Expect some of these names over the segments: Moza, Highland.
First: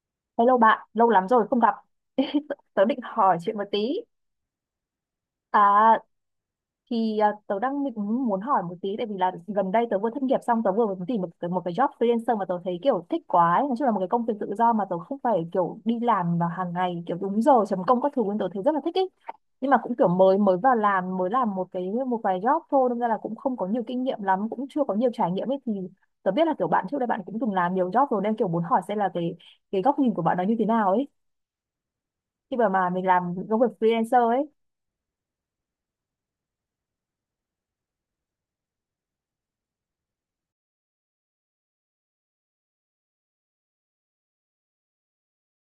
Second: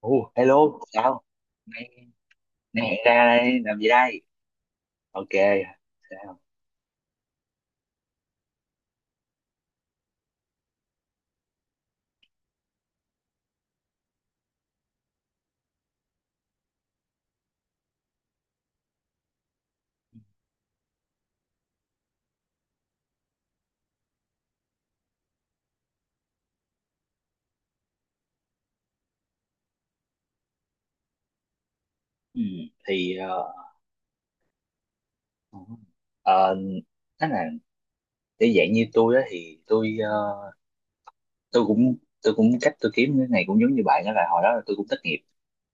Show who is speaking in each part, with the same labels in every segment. Speaker 1: Ồ,
Speaker 2: Hello
Speaker 1: hello,
Speaker 2: bạn, lâu
Speaker 1: sao?
Speaker 2: lắm rồi không gặp.
Speaker 1: Nay,
Speaker 2: Tớ
Speaker 1: nay
Speaker 2: định
Speaker 1: hẹn ra
Speaker 2: hỏi chuyện
Speaker 1: đây,
Speaker 2: một
Speaker 1: làm
Speaker 2: tí.
Speaker 1: gì đây? Ok,
Speaker 2: À
Speaker 1: sao?
Speaker 2: tớ đang định muốn hỏi một tí tại vì là gần đây tớ vừa thất nghiệp xong tớ vừa mới tìm một cái job freelancer mà tớ thấy kiểu thích quá ấy. Nói chung là một cái công việc tự do mà tớ không phải kiểu đi làm vào hàng ngày kiểu đúng giờ chấm công các thứ nên tớ thấy rất là thích ấy. Nhưng mà cũng kiểu mới mới vào làm mới làm một vài job thôi nên là cũng không có nhiều kinh nghiệm lắm, cũng chưa có nhiều trải nghiệm ấy thì tớ biết là kiểu bạn trước đây bạn cũng từng làm nhiều job rồi nên kiểu muốn hỏi xem là cái góc nhìn của bạn nó như thế nào ấy.
Speaker 1: Ừ,
Speaker 2: Khi mà mình
Speaker 1: thì
Speaker 2: làm công việc freelancer ấy.
Speaker 1: ờ, nói là để dạng như tôi á thì tôi tôi cũng tôi cũng cách tôi kiếm cái này cũng giống như bạn, đó là hồi đó là tôi cũng thất nghiệp.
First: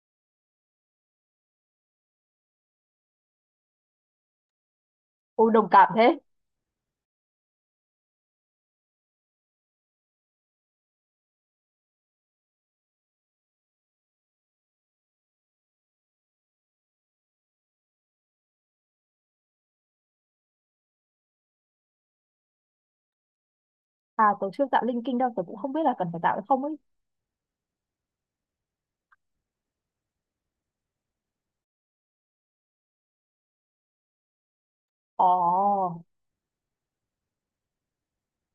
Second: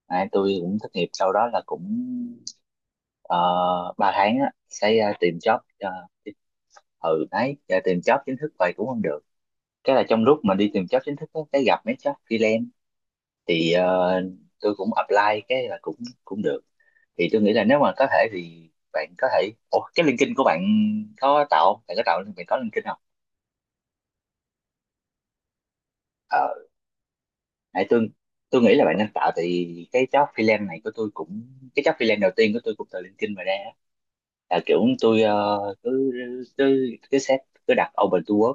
Speaker 1: À, tôi cũng thất nghiệp sau đó là cũng 3 tháng á, sẽ tìm
Speaker 2: Ôi
Speaker 1: job.
Speaker 2: đồng
Speaker 1: Ờ,
Speaker 2: cảm thế.
Speaker 1: ừ đấy, giờ tìm job chính thức vậy cũng không được. Cái là trong lúc mà đi tìm job chính thức á, cái gặp mấy job freelance thì tôi cũng apply, cái là cũng cũng được. Thì tôi nghĩ là nếu mà có thể thì bạn có thể Ủa, cái LinkedIn của bạn có tạo không? Bạn có tạo bạn có LinkedIn không?
Speaker 2: À tớ chưa tạo linking đâu tớ cũng không biết là cần phải tạo
Speaker 1: ờ
Speaker 2: hay không ấy.
Speaker 1: nãy Tôi nghĩ là bạn nên tạo, thì cái job freelance này của tôi cũng cái job freelance đầu tiên của tôi cũng từ LinkedIn mà ra á. Là kiểu tôi
Speaker 2: Ồ.
Speaker 1: cứ cứ cứ set cứ đặt open to work,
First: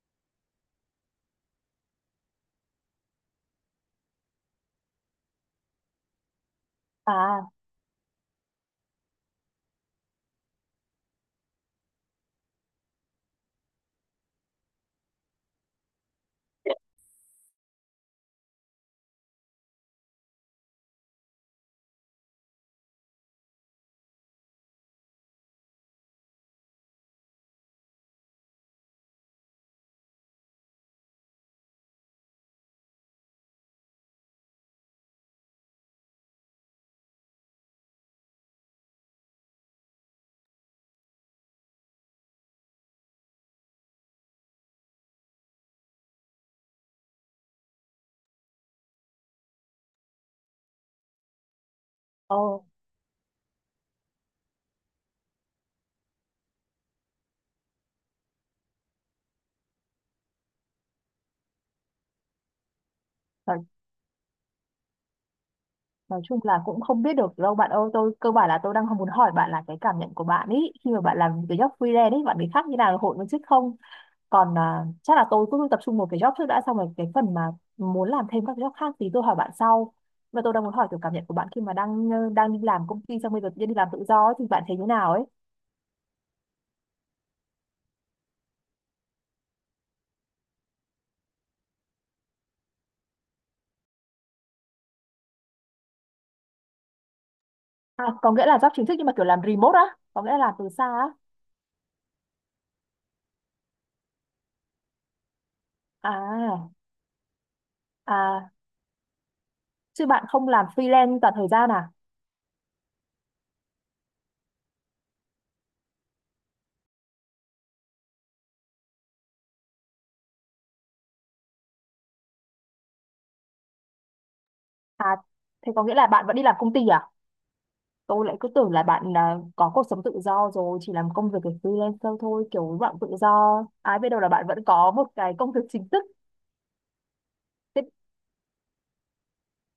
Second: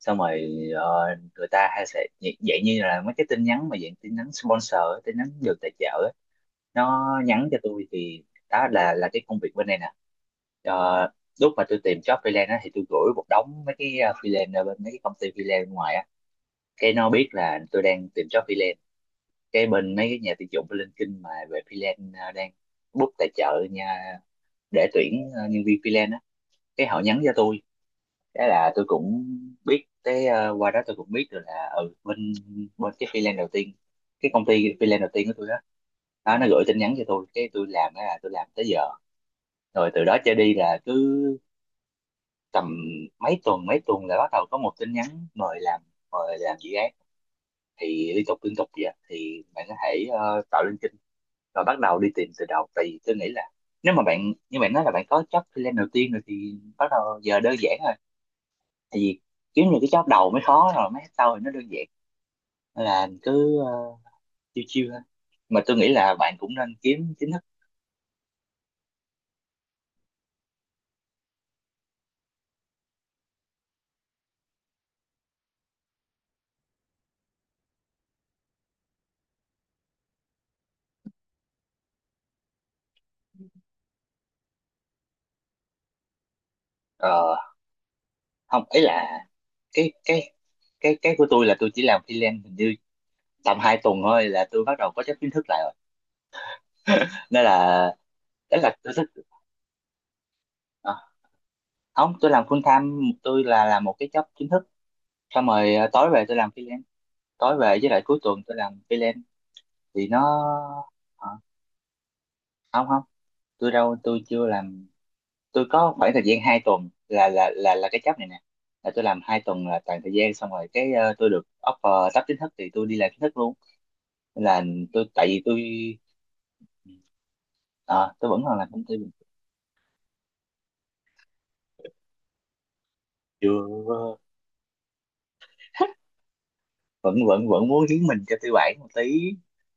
Speaker 1: xong rồi người ta hay sẽ dạng như là mấy cái tin nhắn, mà dạng tin nhắn sponsor, tin nhắn được tài trợ, nó
Speaker 2: À.
Speaker 1: nhắn cho tôi. Thì đó là cái công việc bên này nè. Ờ, lúc mà tôi tìm job freelance á, thì tôi gửi một đống mấy cái freelance ở bên mấy cái công ty freelance bên ngoài á, cái nó biết là tôi đang tìm job freelance. Cái bên mấy cái nhà tuyển dụng bên LinkedIn mà về freelance đang book tài trợ nha, để tuyển nhân viên freelance á, cái họ nhắn cho tôi. Cái là tôi cũng biết cái qua đó tôi cũng biết được là ừ, bên bên cái freelance đầu tiên, cái công ty freelance đầu tiên của tôi đó, đó nó gửi tin nhắn cho tôi, cái tôi làm đó là tôi làm tới giờ. Rồi từ đó trở đi là cứ tầm mấy tuần là bắt đầu có một tin nhắn mời làm, mời làm dự án, thì liên tục vậy. Thì bạn có thể tạo lên kênh và bắt đầu đi tìm
Speaker 2: Ồ.
Speaker 1: từ đầu, tại vì tôi nghĩ là nếu mà bạn như bạn nói là bạn có job freelance đầu tiên rồi thì bắt đầu giờ đơn giản rồi. Tại vì kiếm những cái job đầu mới khó, rồi mấy sau thì nó đơn giản. Nên là cứ
Speaker 2: nói,
Speaker 1: chill chiêu thôi, mà tôi nghĩ là
Speaker 2: nói
Speaker 1: bạn
Speaker 2: chung
Speaker 1: cũng
Speaker 2: là
Speaker 1: nên
Speaker 2: cũng không
Speaker 1: kiếm
Speaker 2: biết
Speaker 1: chính
Speaker 2: được
Speaker 1: thức.
Speaker 2: đâu bạn ơi, tôi cơ bản là tôi đang không muốn hỏi bạn là cái cảm nhận của bạn ấy khi mà bạn làm cái job freelance ấy bạn bị khác như nào hội viên chức không. Còn à, chắc là tôi cứ tập trung một cái job trước đã xong rồi cái phần mà muốn làm thêm các job khác thì tôi hỏi bạn sau. Và tôi đang muốn hỏi kiểu cảm nhận của bạn khi mà đang đang đi làm công ty xong bây giờ tự nhiên đi làm tự do ấy, thì bạn thấy như nào ấy.
Speaker 1: Ờ, không ấy là cái cái cái của tôi là tôi chỉ làm freelance hình như tầm hai tuần thôi, là tôi bắt đầu có job chính thức lại rồi, nên là
Speaker 2: À, có nghĩa là
Speaker 1: đấy
Speaker 2: job
Speaker 1: là
Speaker 2: chính
Speaker 1: tôi
Speaker 2: thức nhưng mà
Speaker 1: thích.
Speaker 2: kiểu làm remote á, có nghĩa là làm từ xa á.
Speaker 1: À, không tôi làm full time, tôi là làm một cái job chính thức xong rồi à, tối về tôi làm
Speaker 2: À,
Speaker 1: freelance, tối về với lại cuối tuần
Speaker 2: à,
Speaker 1: tôi làm freelance.
Speaker 2: Chứ
Speaker 1: Thì nó
Speaker 2: bạn không làm freelance
Speaker 1: à,
Speaker 2: toàn thời gian à?
Speaker 1: không không, tôi đâu tôi chưa làm. Tôi có khoảng thời gian hai tuần là cái job này nè, là tôi làm hai tuần là toàn thời gian, xong rồi cái tôi được offer sắp chính thức thì tôi đi làm chính thức luôn, nên là
Speaker 2: À,
Speaker 1: tại vì tôi
Speaker 2: thế có nghĩa là bạn vẫn đi làm công ty à?
Speaker 1: à,
Speaker 2: Tôi
Speaker 1: tôi
Speaker 2: lại
Speaker 1: vẫn
Speaker 2: cứ
Speaker 1: còn làm
Speaker 2: tưởng là
Speaker 1: công ty bình
Speaker 2: bạn
Speaker 1: thường.
Speaker 2: à, có cuộc sống tự do rồi, chỉ làm công việc của freelancer thôi, kiểu bạn tự do.
Speaker 1: Chưa,
Speaker 2: Ai biết đâu là bạn vẫn có một cái công việc chính thức.
Speaker 1: vẫn vẫn vẫn
Speaker 2: Thế,
Speaker 1: muốn hiến mình cho tư bản một tí.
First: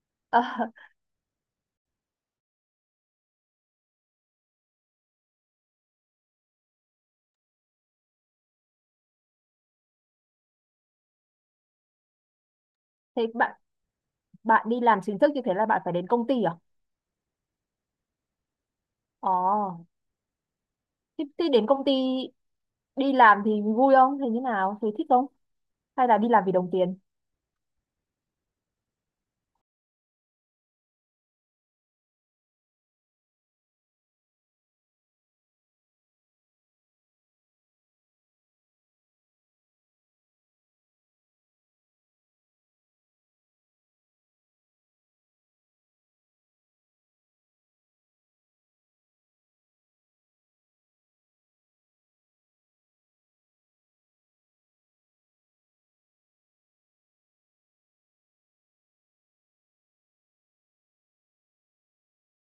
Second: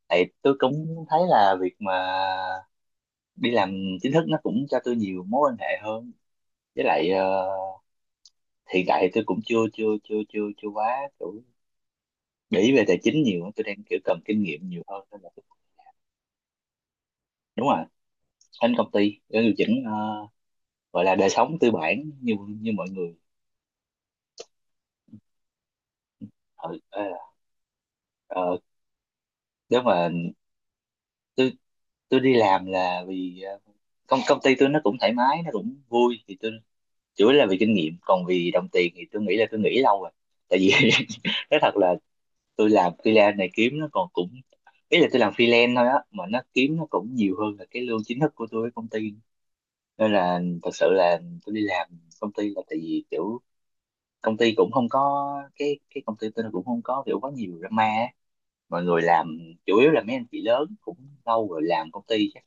Speaker 1: Thì
Speaker 2: ờ,
Speaker 1: tôi cũng thấy là việc mà đi làm chính thức nó cũng cho tôi nhiều mối quan hệ hơn, với lại hiện tại thì tôi cũng chưa chưa chưa chưa chưa quá kiểu để ý về tài
Speaker 2: thế
Speaker 1: chính nhiều á.
Speaker 2: bạn
Speaker 1: Tôi đang kiểu cần kinh
Speaker 2: bạn
Speaker 1: nghiệm
Speaker 2: đi
Speaker 1: nhiều
Speaker 2: làm
Speaker 1: hơn
Speaker 2: chính
Speaker 1: nên
Speaker 2: thức
Speaker 1: là
Speaker 2: như
Speaker 1: tôi-
Speaker 2: thế là bạn phải đến công ty à?
Speaker 1: đúng rồi, anh công ty để điều
Speaker 2: Ồ,
Speaker 1: chỉnh gọi là đời
Speaker 2: thế
Speaker 1: sống
Speaker 2: đến
Speaker 1: tư
Speaker 2: công ty
Speaker 1: bản, như như mọi
Speaker 2: đi
Speaker 1: người.
Speaker 2: làm thì vui không? Thế như nào? Thế thích không? Hay là đi làm vì đồng
Speaker 1: ừ,
Speaker 2: tiền?
Speaker 1: ờ, ờ, Nếu mà tôi tôi đi làm là vì công công ty tôi nó cũng thoải mái, nó cũng vui, thì tôi chủ yếu là vì kinh nghiệm, còn vì đồng tiền thì tôi nghĩ là tôi nghĩ lâu rồi. Tại vì nói thật là tôi làm freelance này kiếm nó còn cũng, ý là tôi làm freelance thôi á, mà nó kiếm nó cũng nhiều hơn là cái lương chính thức của tôi với công ty. Nên là thật sự là tôi đi làm công ty là tại vì kiểu công ty cũng không có cái công ty tôi nó cũng không có kiểu quá nhiều drama á. Mọi người làm chủ yếu là mấy anh chị lớn cũng lâu rồi, làm công ty chắc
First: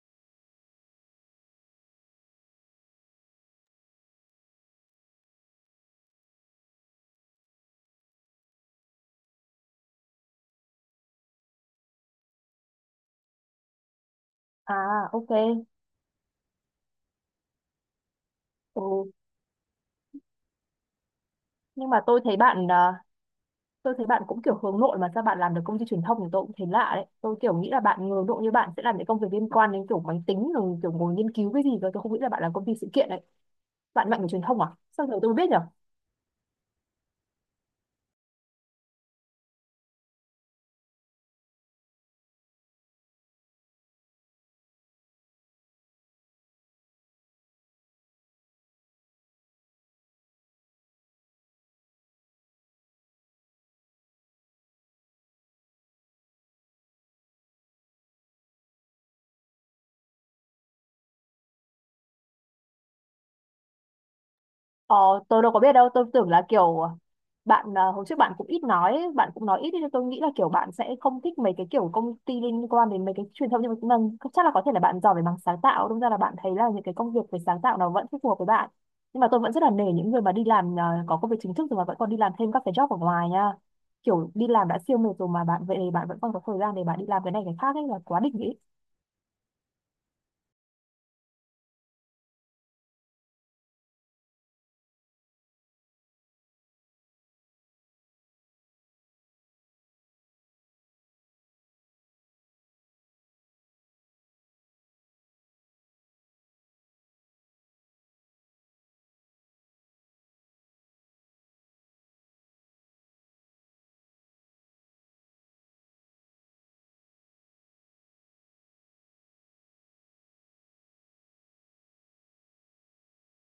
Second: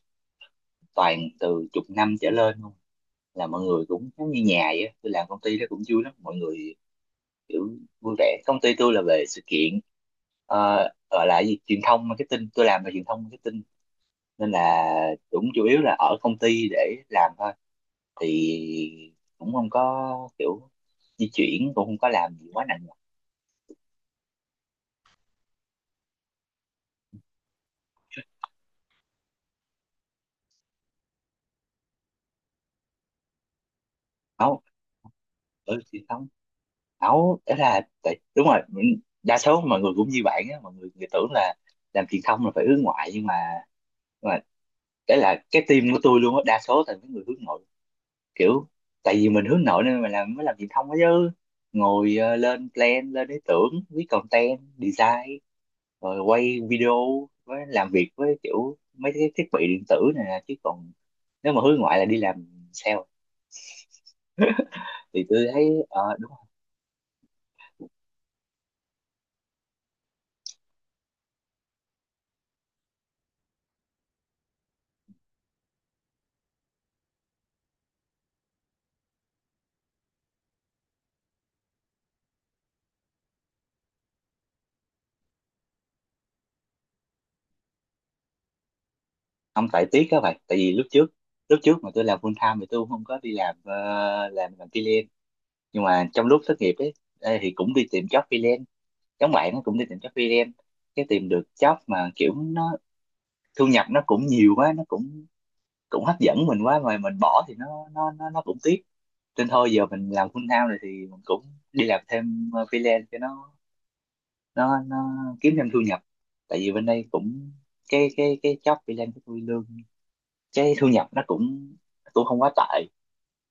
Speaker 1: toàn từ chục năm trở lên luôn, là mọi người cũng giống như nhà vậy á. Tôi làm công ty đó cũng vui lắm, mọi người kiểu vui vẻ. Công ty tôi là về sự kiện ờ, gọi là gì, truyền thông marketing, tôi làm về truyền thông marketing. Nên là
Speaker 2: À, ok.
Speaker 1: cũng chủ yếu là ở công ty để làm thôi,
Speaker 2: Ừ.
Speaker 1: thì cũng không có kiểu di chuyển, cũng
Speaker 2: Nhưng
Speaker 1: không
Speaker 2: mà
Speaker 1: có làm gì quá nặng nhọc.
Speaker 2: tôi thấy bạn cũng kiểu hướng nội mà sao bạn làm được công ty truyền thông thì tôi cũng thấy lạ đấy, tôi kiểu nghĩ là bạn hướng nội như bạn sẽ làm những công việc liên quan đến kiểu máy tính rồi kiểu ngồi nghiên cứu cái gì cơ, tôi không nghĩ là bạn làm công ty sự kiện đấy. Bạn mạnh về truyền thông
Speaker 1: Nấu
Speaker 2: à, sao giờ tôi mới biết nhỉ.
Speaker 1: ở truyền thông, nấu đó là đúng rồi, mình- đa số mọi người cũng như bạn á, mọi người, người tưởng là làm truyền thông là phải hướng ngoại, nhưng mà đấy là cái team của tôi luôn á, đa số là những người hướng nội. Kiểu tại vì mình hướng nội nên mình làm mới làm truyền thông đó chứ, ngồi lên plan lên ý tưởng, viết content, design rồi quay video, với làm việc với kiểu mấy cái thiết bị điện tử này nè. Chứ còn nếu mà hướng ngoại là đi làm sale,
Speaker 2: Ờ,
Speaker 1: thì
Speaker 2: tôi
Speaker 1: tôi
Speaker 2: đâu có
Speaker 1: thấy
Speaker 2: biết đâu, tôi tưởng
Speaker 1: đúng.
Speaker 2: là kiểu bạn à, hồi trước bạn cũng ít nói, ấy, bạn cũng nói ít ấy, nên tôi nghĩ là kiểu bạn sẽ không thích mấy cái kiểu công ty liên quan đến mấy cái truyền thông, nhưng mà cũng là, chắc là có thể là bạn giỏi về mảng sáng tạo, đâm ra là bạn thấy là những cái công việc về sáng tạo nó vẫn phù hợp với bạn. Nhưng mà tôi vẫn rất là nể những người mà đi làm à, có công việc chính thức rồi mà vẫn còn đi làm thêm các cái job ở ngoài nha. Kiểu đi làm đã siêu mệt rồi mà bạn vậy thì bạn vẫn còn có thời gian để bạn đi làm cái này cái khác ấy là quá đỉnh ấy.
Speaker 1: Không phải tiếc các bạn, tại vì lúc trước mà tôi làm full time thì tôi không có đi làm làm freelance. Nhưng mà trong lúc thất nghiệp ấy, ê, thì cũng đi tìm job freelance, giống bạn, nó cũng đi tìm job freelance. Cái tìm được job mà kiểu nó thu nhập nó cũng nhiều quá, nó cũng cũng hấp dẫn mình quá, mà mình bỏ thì nó nó cũng tiếc. Nên thôi giờ mình làm full time rồi thì mình cũng đi làm thêm freelance cho nó nó kiếm thêm thu nhập. Tại vì bên đây cũng cái job freelance của tôi lương, cái thu nhập nó cũng cũng không quá tệ,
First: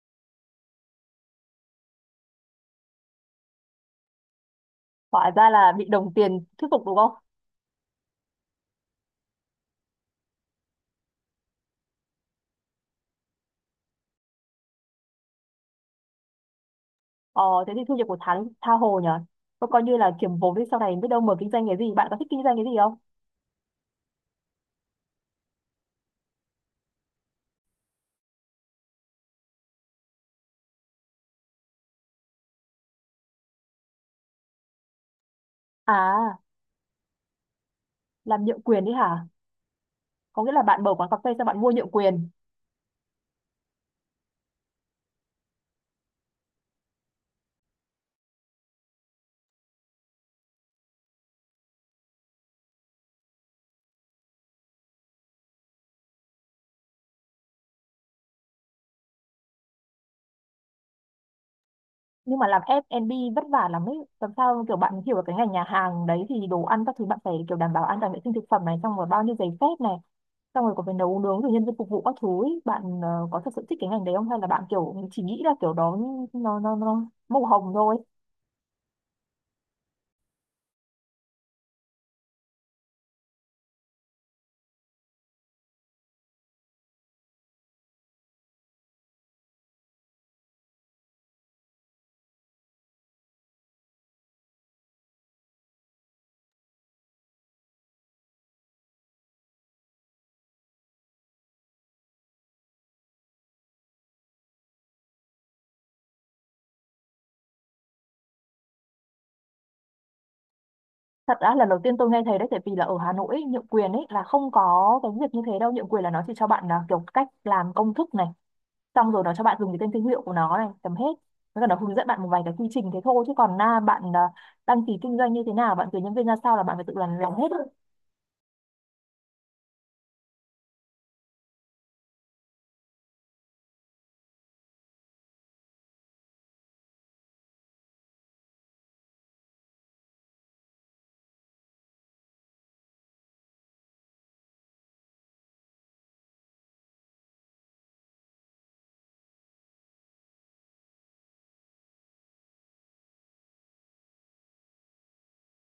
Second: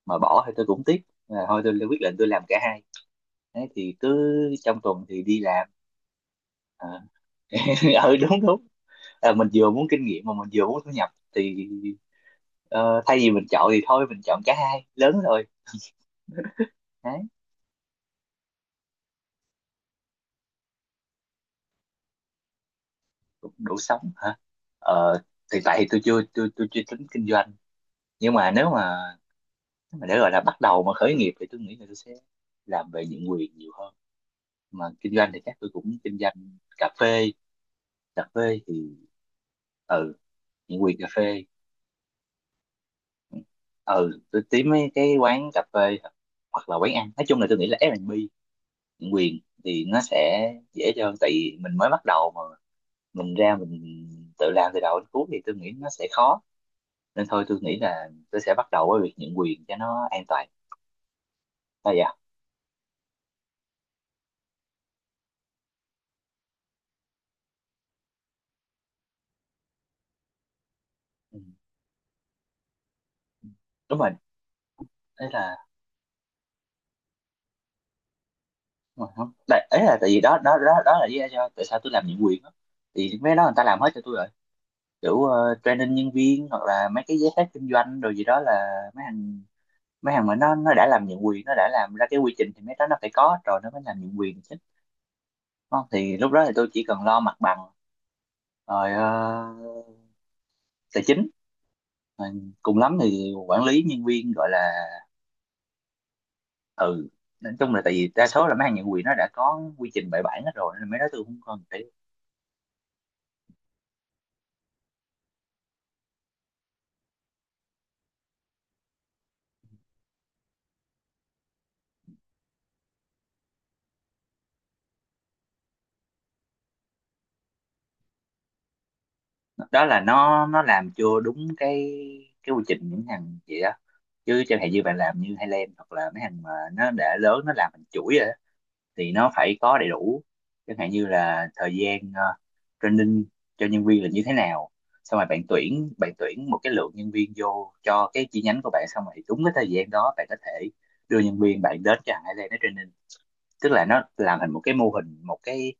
Speaker 1: mà bỏ thì tôi cũng tiếc. Là thôi tôi quyết định tôi làm cả hai. Đấy, thì cứ trong tuần thì
Speaker 2: Hóa
Speaker 1: đi
Speaker 2: ra
Speaker 1: làm
Speaker 2: là bị đồng tiền thuyết phục
Speaker 1: à.
Speaker 2: đúng không?
Speaker 1: Ừ đúng đúng. À, mình vừa muốn kinh nghiệm mà mình vừa muốn thu nhập thì ờ, thay vì mình chọn thì thôi mình chọn cả hai lớn rồi. Đấy,
Speaker 2: Ờ, thế thì thu nhập của tháng tha hồ nhở. Có coi như là kiếm vốn đi sau này biết đâu mở kinh doanh cái gì. Bạn có thích kinh doanh cái gì không?
Speaker 1: cũng đủ sống hả. Ờ, thì tại thì tôi chưa tôi tôi chưa tính kinh doanh. Nhưng mà nếu mà để gọi là bắt đầu mà khởi nghiệp thì tôi nghĩ là tôi sẽ làm về nhượng quyền nhiều hơn, mà kinh doanh thì chắc tôi cũng kinh
Speaker 2: À,
Speaker 1: doanh cà phê. Cà
Speaker 2: làm
Speaker 1: phê
Speaker 2: nhượng quyền
Speaker 1: thì
Speaker 2: đi hả?
Speaker 1: ừ,
Speaker 2: Có nghĩa là
Speaker 1: nhượng
Speaker 2: bạn mở
Speaker 1: quyền cà
Speaker 2: quán cà phê
Speaker 1: phê.
Speaker 2: xong bạn mua nhượng quyền.
Speaker 1: Ừ, tôi tìm mấy cái quán cà phê hoặc là quán ăn, nói chung là tôi nghĩ là F&B quyền thì nó sẽ dễ hơn, tại vì mình mới bắt đầu mà, mình ra mình tự làm từ đầu đến cuối thì tôi nghĩ nó sẽ khó. Nên thôi tôi nghĩ là tôi sẽ bắt đầu với việc nhận quyền cho nó an toàn, là dạ.
Speaker 2: Nhưng mà làm F&B vất vả lắm ấy. Làm sao kiểu bạn hiểu được cái ngành nhà hàng đấy thì đồ ăn các thứ bạn phải kiểu đảm bảo an toàn vệ sinh thực phẩm này. Xong rồi bao nhiêu giấy phép này. Xong rồi còn phải nấu
Speaker 1: Ừ.
Speaker 2: nướng rồi nhân viên phục vụ các thứ ấy. Bạn ờ, có thật sự thích cái
Speaker 1: Đúng
Speaker 2: ngành
Speaker 1: rồi.
Speaker 2: đấy không? Hay là bạn kiểu chỉ
Speaker 1: Đấy
Speaker 2: nghĩ là
Speaker 1: là
Speaker 2: kiểu đó nó màu hồng thôi?
Speaker 1: đúng rồi, không tại ấy là tại vì đó đó đó đó là lý do tại sao tôi làm nhận quyền đó. Thì mấy cái đó người ta làm hết cho tôi rồi, kiểu training nhân viên hoặc là mấy cái giấy phép kinh doanh rồi gì đó. Là mấy thằng mấy thằng mà nó đã làm nhận quyền, nó đã làm ra cái quy trình, thì mấy đó nó phải có rồi nó mới làm nhận quyền. Không, thì lúc đó thì tôi chỉ cần lo mặt bằng rồi tài chính, rồi cùng lắm thì quản lý nhân viên gọi là. Ừ, nói chung là tại vì đa số là mấy hàng nhượng quyền nó đã có quy trình bài bản hết rồi nên mấy đó tôi
Speaker 2: Thật
Speaker 1: không
Speaker 2: ra
Speaker 1: còn
Speaker 2: lần đầu
Speaker 1: phải.
Speaker 2: tiên tôi nghe thấy đấy, tại vì là ở Hà Nội ấy, nhượng quyền ấy là không có cái việc như thế đâu, nhượng quyền là nó chỉ cho bạn là kiểu cách làm công thức này xong rồi nó cho bạn dùng cái tên thương hiệu của nó này tầm hết, với cả nó hướng dẫn bạn một vài cái quy trình thế thôi, chứ còn na bạn à, đăng ký kinh doanh như thế nào bạn tuyển nhân viên ra sao là bạn phải tự làm hết.
Speaker 1: Đó là nó làm chưa đúng cái quy trình những hàng vậy đó. Chứ chẳng hạn như bạn làm như Highland hoặc là mấy hàng mà nó đã lớn, nó làm thành chuỗi, thì nó phải có đầy đủ. Chẳng hạn như là thời gian training cho nhân viên là như thế nào, xong rồi bạn tuyển một cái lượng nhân viên vô cho cái chi nhánh của bạn, xong rồi đúng cái thời gian đó bạn có thể đưa nhân viên bạn đến cho Ireland nó training. Tức là nó làm thành một cái mô hình, một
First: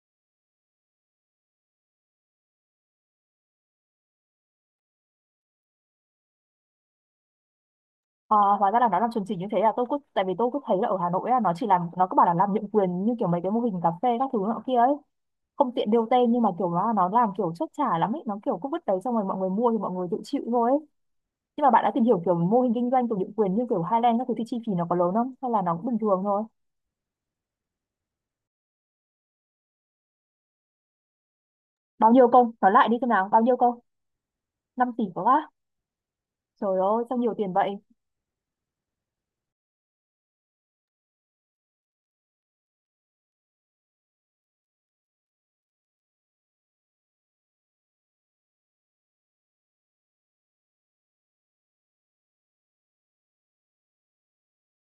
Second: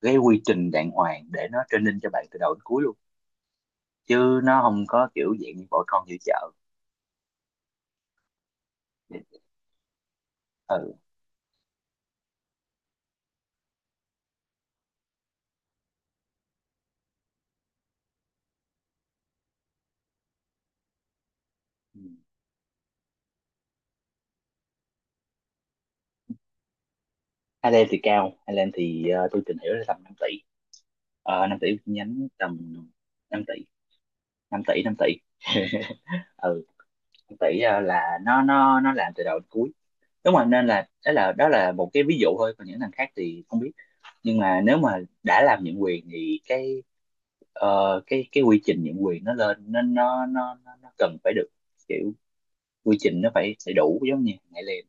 Speaker 1: cái quy trình đàng hoàng để nó training cho bạn từ đầu đến cuối luôn, chứ nó không có kiểu dạng như bỏ con giữa chợ.
Speaker 2: À, hóa ra là nó làm chuẩn chỉnh như thế, là tôi cứ tại vì tôi cứ thấy là
Speaker 1: Ừ,
Speaker 2: ở Hà Nội ấy, nó chỉ làm nó cứ bảo là làm nhượng quyền như kiểu mấy cái mô hình cà phê các thứ nọ kia ấy, không tiện nêu tên nhưng mà kiểu nó làm kiểu chốt trả lắm ấy, nó kiểu cứ vứt đấy xong rồi mọi người mua thì mọi người tự chịu thôi ấy. Nhưng mà bạn đã tìm hiểu kiểu mô hình kinh doanh thuộc địa quyền như kiểu Highland các thứ thì chi phí nó có lớn không? Hay là nó cũng bình thường thôi?
Speaker 1: Ireland thì cao, Ireland thì tôi tìm hiểu là tầm 5 tỷ, 5 tỷ một chi
Speaker 2: Bao
Speaker 1: nhánh,
Speaker 2: nhiêu công? Nói
Speaker 1: tầm
Speaker 2: lại đi xem nào, bao
Speaker 1: 5
Speaker 2: nhiêu
Speaker 1: tỷ
Speaker 2: công?
Speaker 1: 5 tỷ
Speaker 2: năm
Speaker 1: Năm
Speaker 2: tỷ
Speaker 1: tỷ.
Speaker 2: có quá.
Speaker 1: Ừ,
Speaker 2: Trời ơi, sao nhiều
Speaker 1: 5
Speaker 2: tiền
Speaker 1: tỷ
Speaker 2: vậy?
Speaker 1: là nó làm từ đầu đến cuối. Đúng rồi, nên là đó là đó là một cái ví dụ thôi, còn những thằng khác thì không biết. Nhưng mà nếu mà đã làm nhượng quyền thì cái cái quy trình nhượng quyền nó lên nên nó cần phải được kiểu, quy trình nó phải phải đủ giống như ngày liền.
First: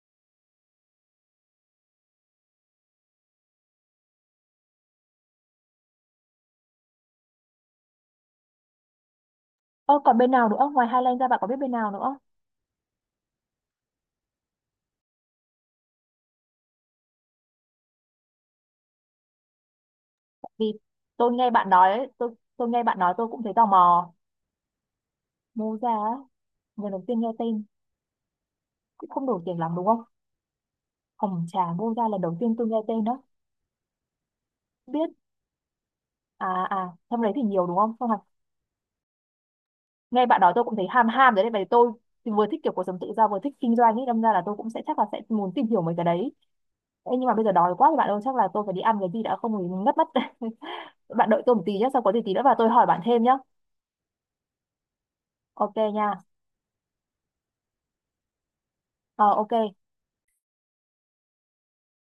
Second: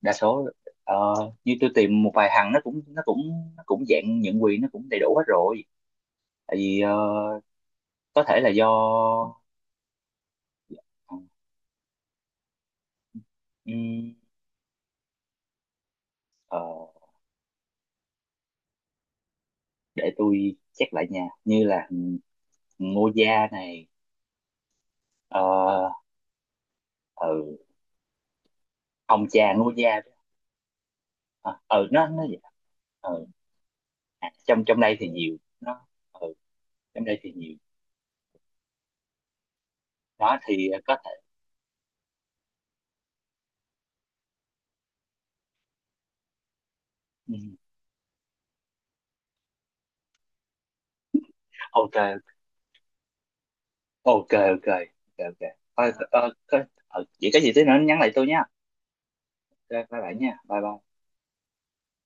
Speaker 1: Đa số ờ, như tôi tìm một vài thằng nó cũng dạng nhượng quyền, nó cũng đầy đủ hết rồi. Tại vì có thể là do
Speaker 2: Ơ còn bên nào nữa? Ngoài
Speaker 1: ờ,
Speaker 2: Highland ra bạn có biết bên nào nữa?
Speaker 1: ừm, ờ, để tôi
Speaker 2: Vì
Speaker 1: check lại nha, như là
Speaker 2: tôi nghe bạn
Speaker 1: Ngô
Speaker 2: nói tôi cũng
Speaker 1: Gia
Speaker 2: thấy tò
Speaker 1: này.
Speaker 2: mò.
Speaker 1: ờ
Speaker 2: Moza, á, lần đầu tiên nghe
Speaker 1: ừ,
Speaker 2: tên, cũng không
Speaker 1: ông
Speaker 2: nổi
Speaker 1: cha
Speaker 2: tiền
Speaker 1: Ngô
Speaker 2: lắm đúng
Speaker 1: Gia
Speaker 2: không?
Speaker 1: đó.
Speaker 2: Hồng
Speaker 1: Ờ,
Speaker 2: trà
Speaker 1: ừ
Speaker 2: Moza
Speaker 1: nó
Speaker 2: lần đầu
Speaker 1: vậy.
Speaker 2: tiên tôi nghe tên đó.
Speaker 1: Ừ. À, trong trong đây thì
Speaker 2: Biết
Speaker 1: nhiều nó. Ừ,
Speaker 2: à à,
Speaker 1: trong đây
Speaker 2: trong đấy
Speaker 1: thì
Speaker 2: thì
Speaker 1: nhiều.
Speaker 2: nhiều đúng không? Xong nghe
Speaker 1: Đó
Speaker 2: bạn đó tôi
Speaker 1: thì
Speaker 2: cũng thấy
Speaker 1: có
Speaker 2: ham
Speaker 1: thể.
Speaker 2: ham đấy, vậy tôi thì vừa thích kiểu cuộc sống tự do vừa thích kinh doanh ấy, đâm ra là tôi cũng sẽ chắc là sẽ muốn tìm hiểu mấy cái đấy. Ê, nhưng mà
Speaker 1: Ừ,
Speaker 2: bây giờ đói quá thì bạn ơi chắc là tôi phải đi ăn cái gì đã không thì ngất mất. Bạn đợi tôi một tí nhé,
Speaker 1: ok.
Speaker 2: sau có gì tí nữa và tôi hỏi bạn thêm nhé.
Speaker 1: Ok ok. Ok ok.
Speaker 2: Ok
Speaker 1: Ờ,
Speaker 2: nha.
Speaker 1: vậy có gì tí nữa nhắn lại tôi nha.
Speaker 2: Ờ ok.
Speaker 1: Ok, bye bye nha, bye bye.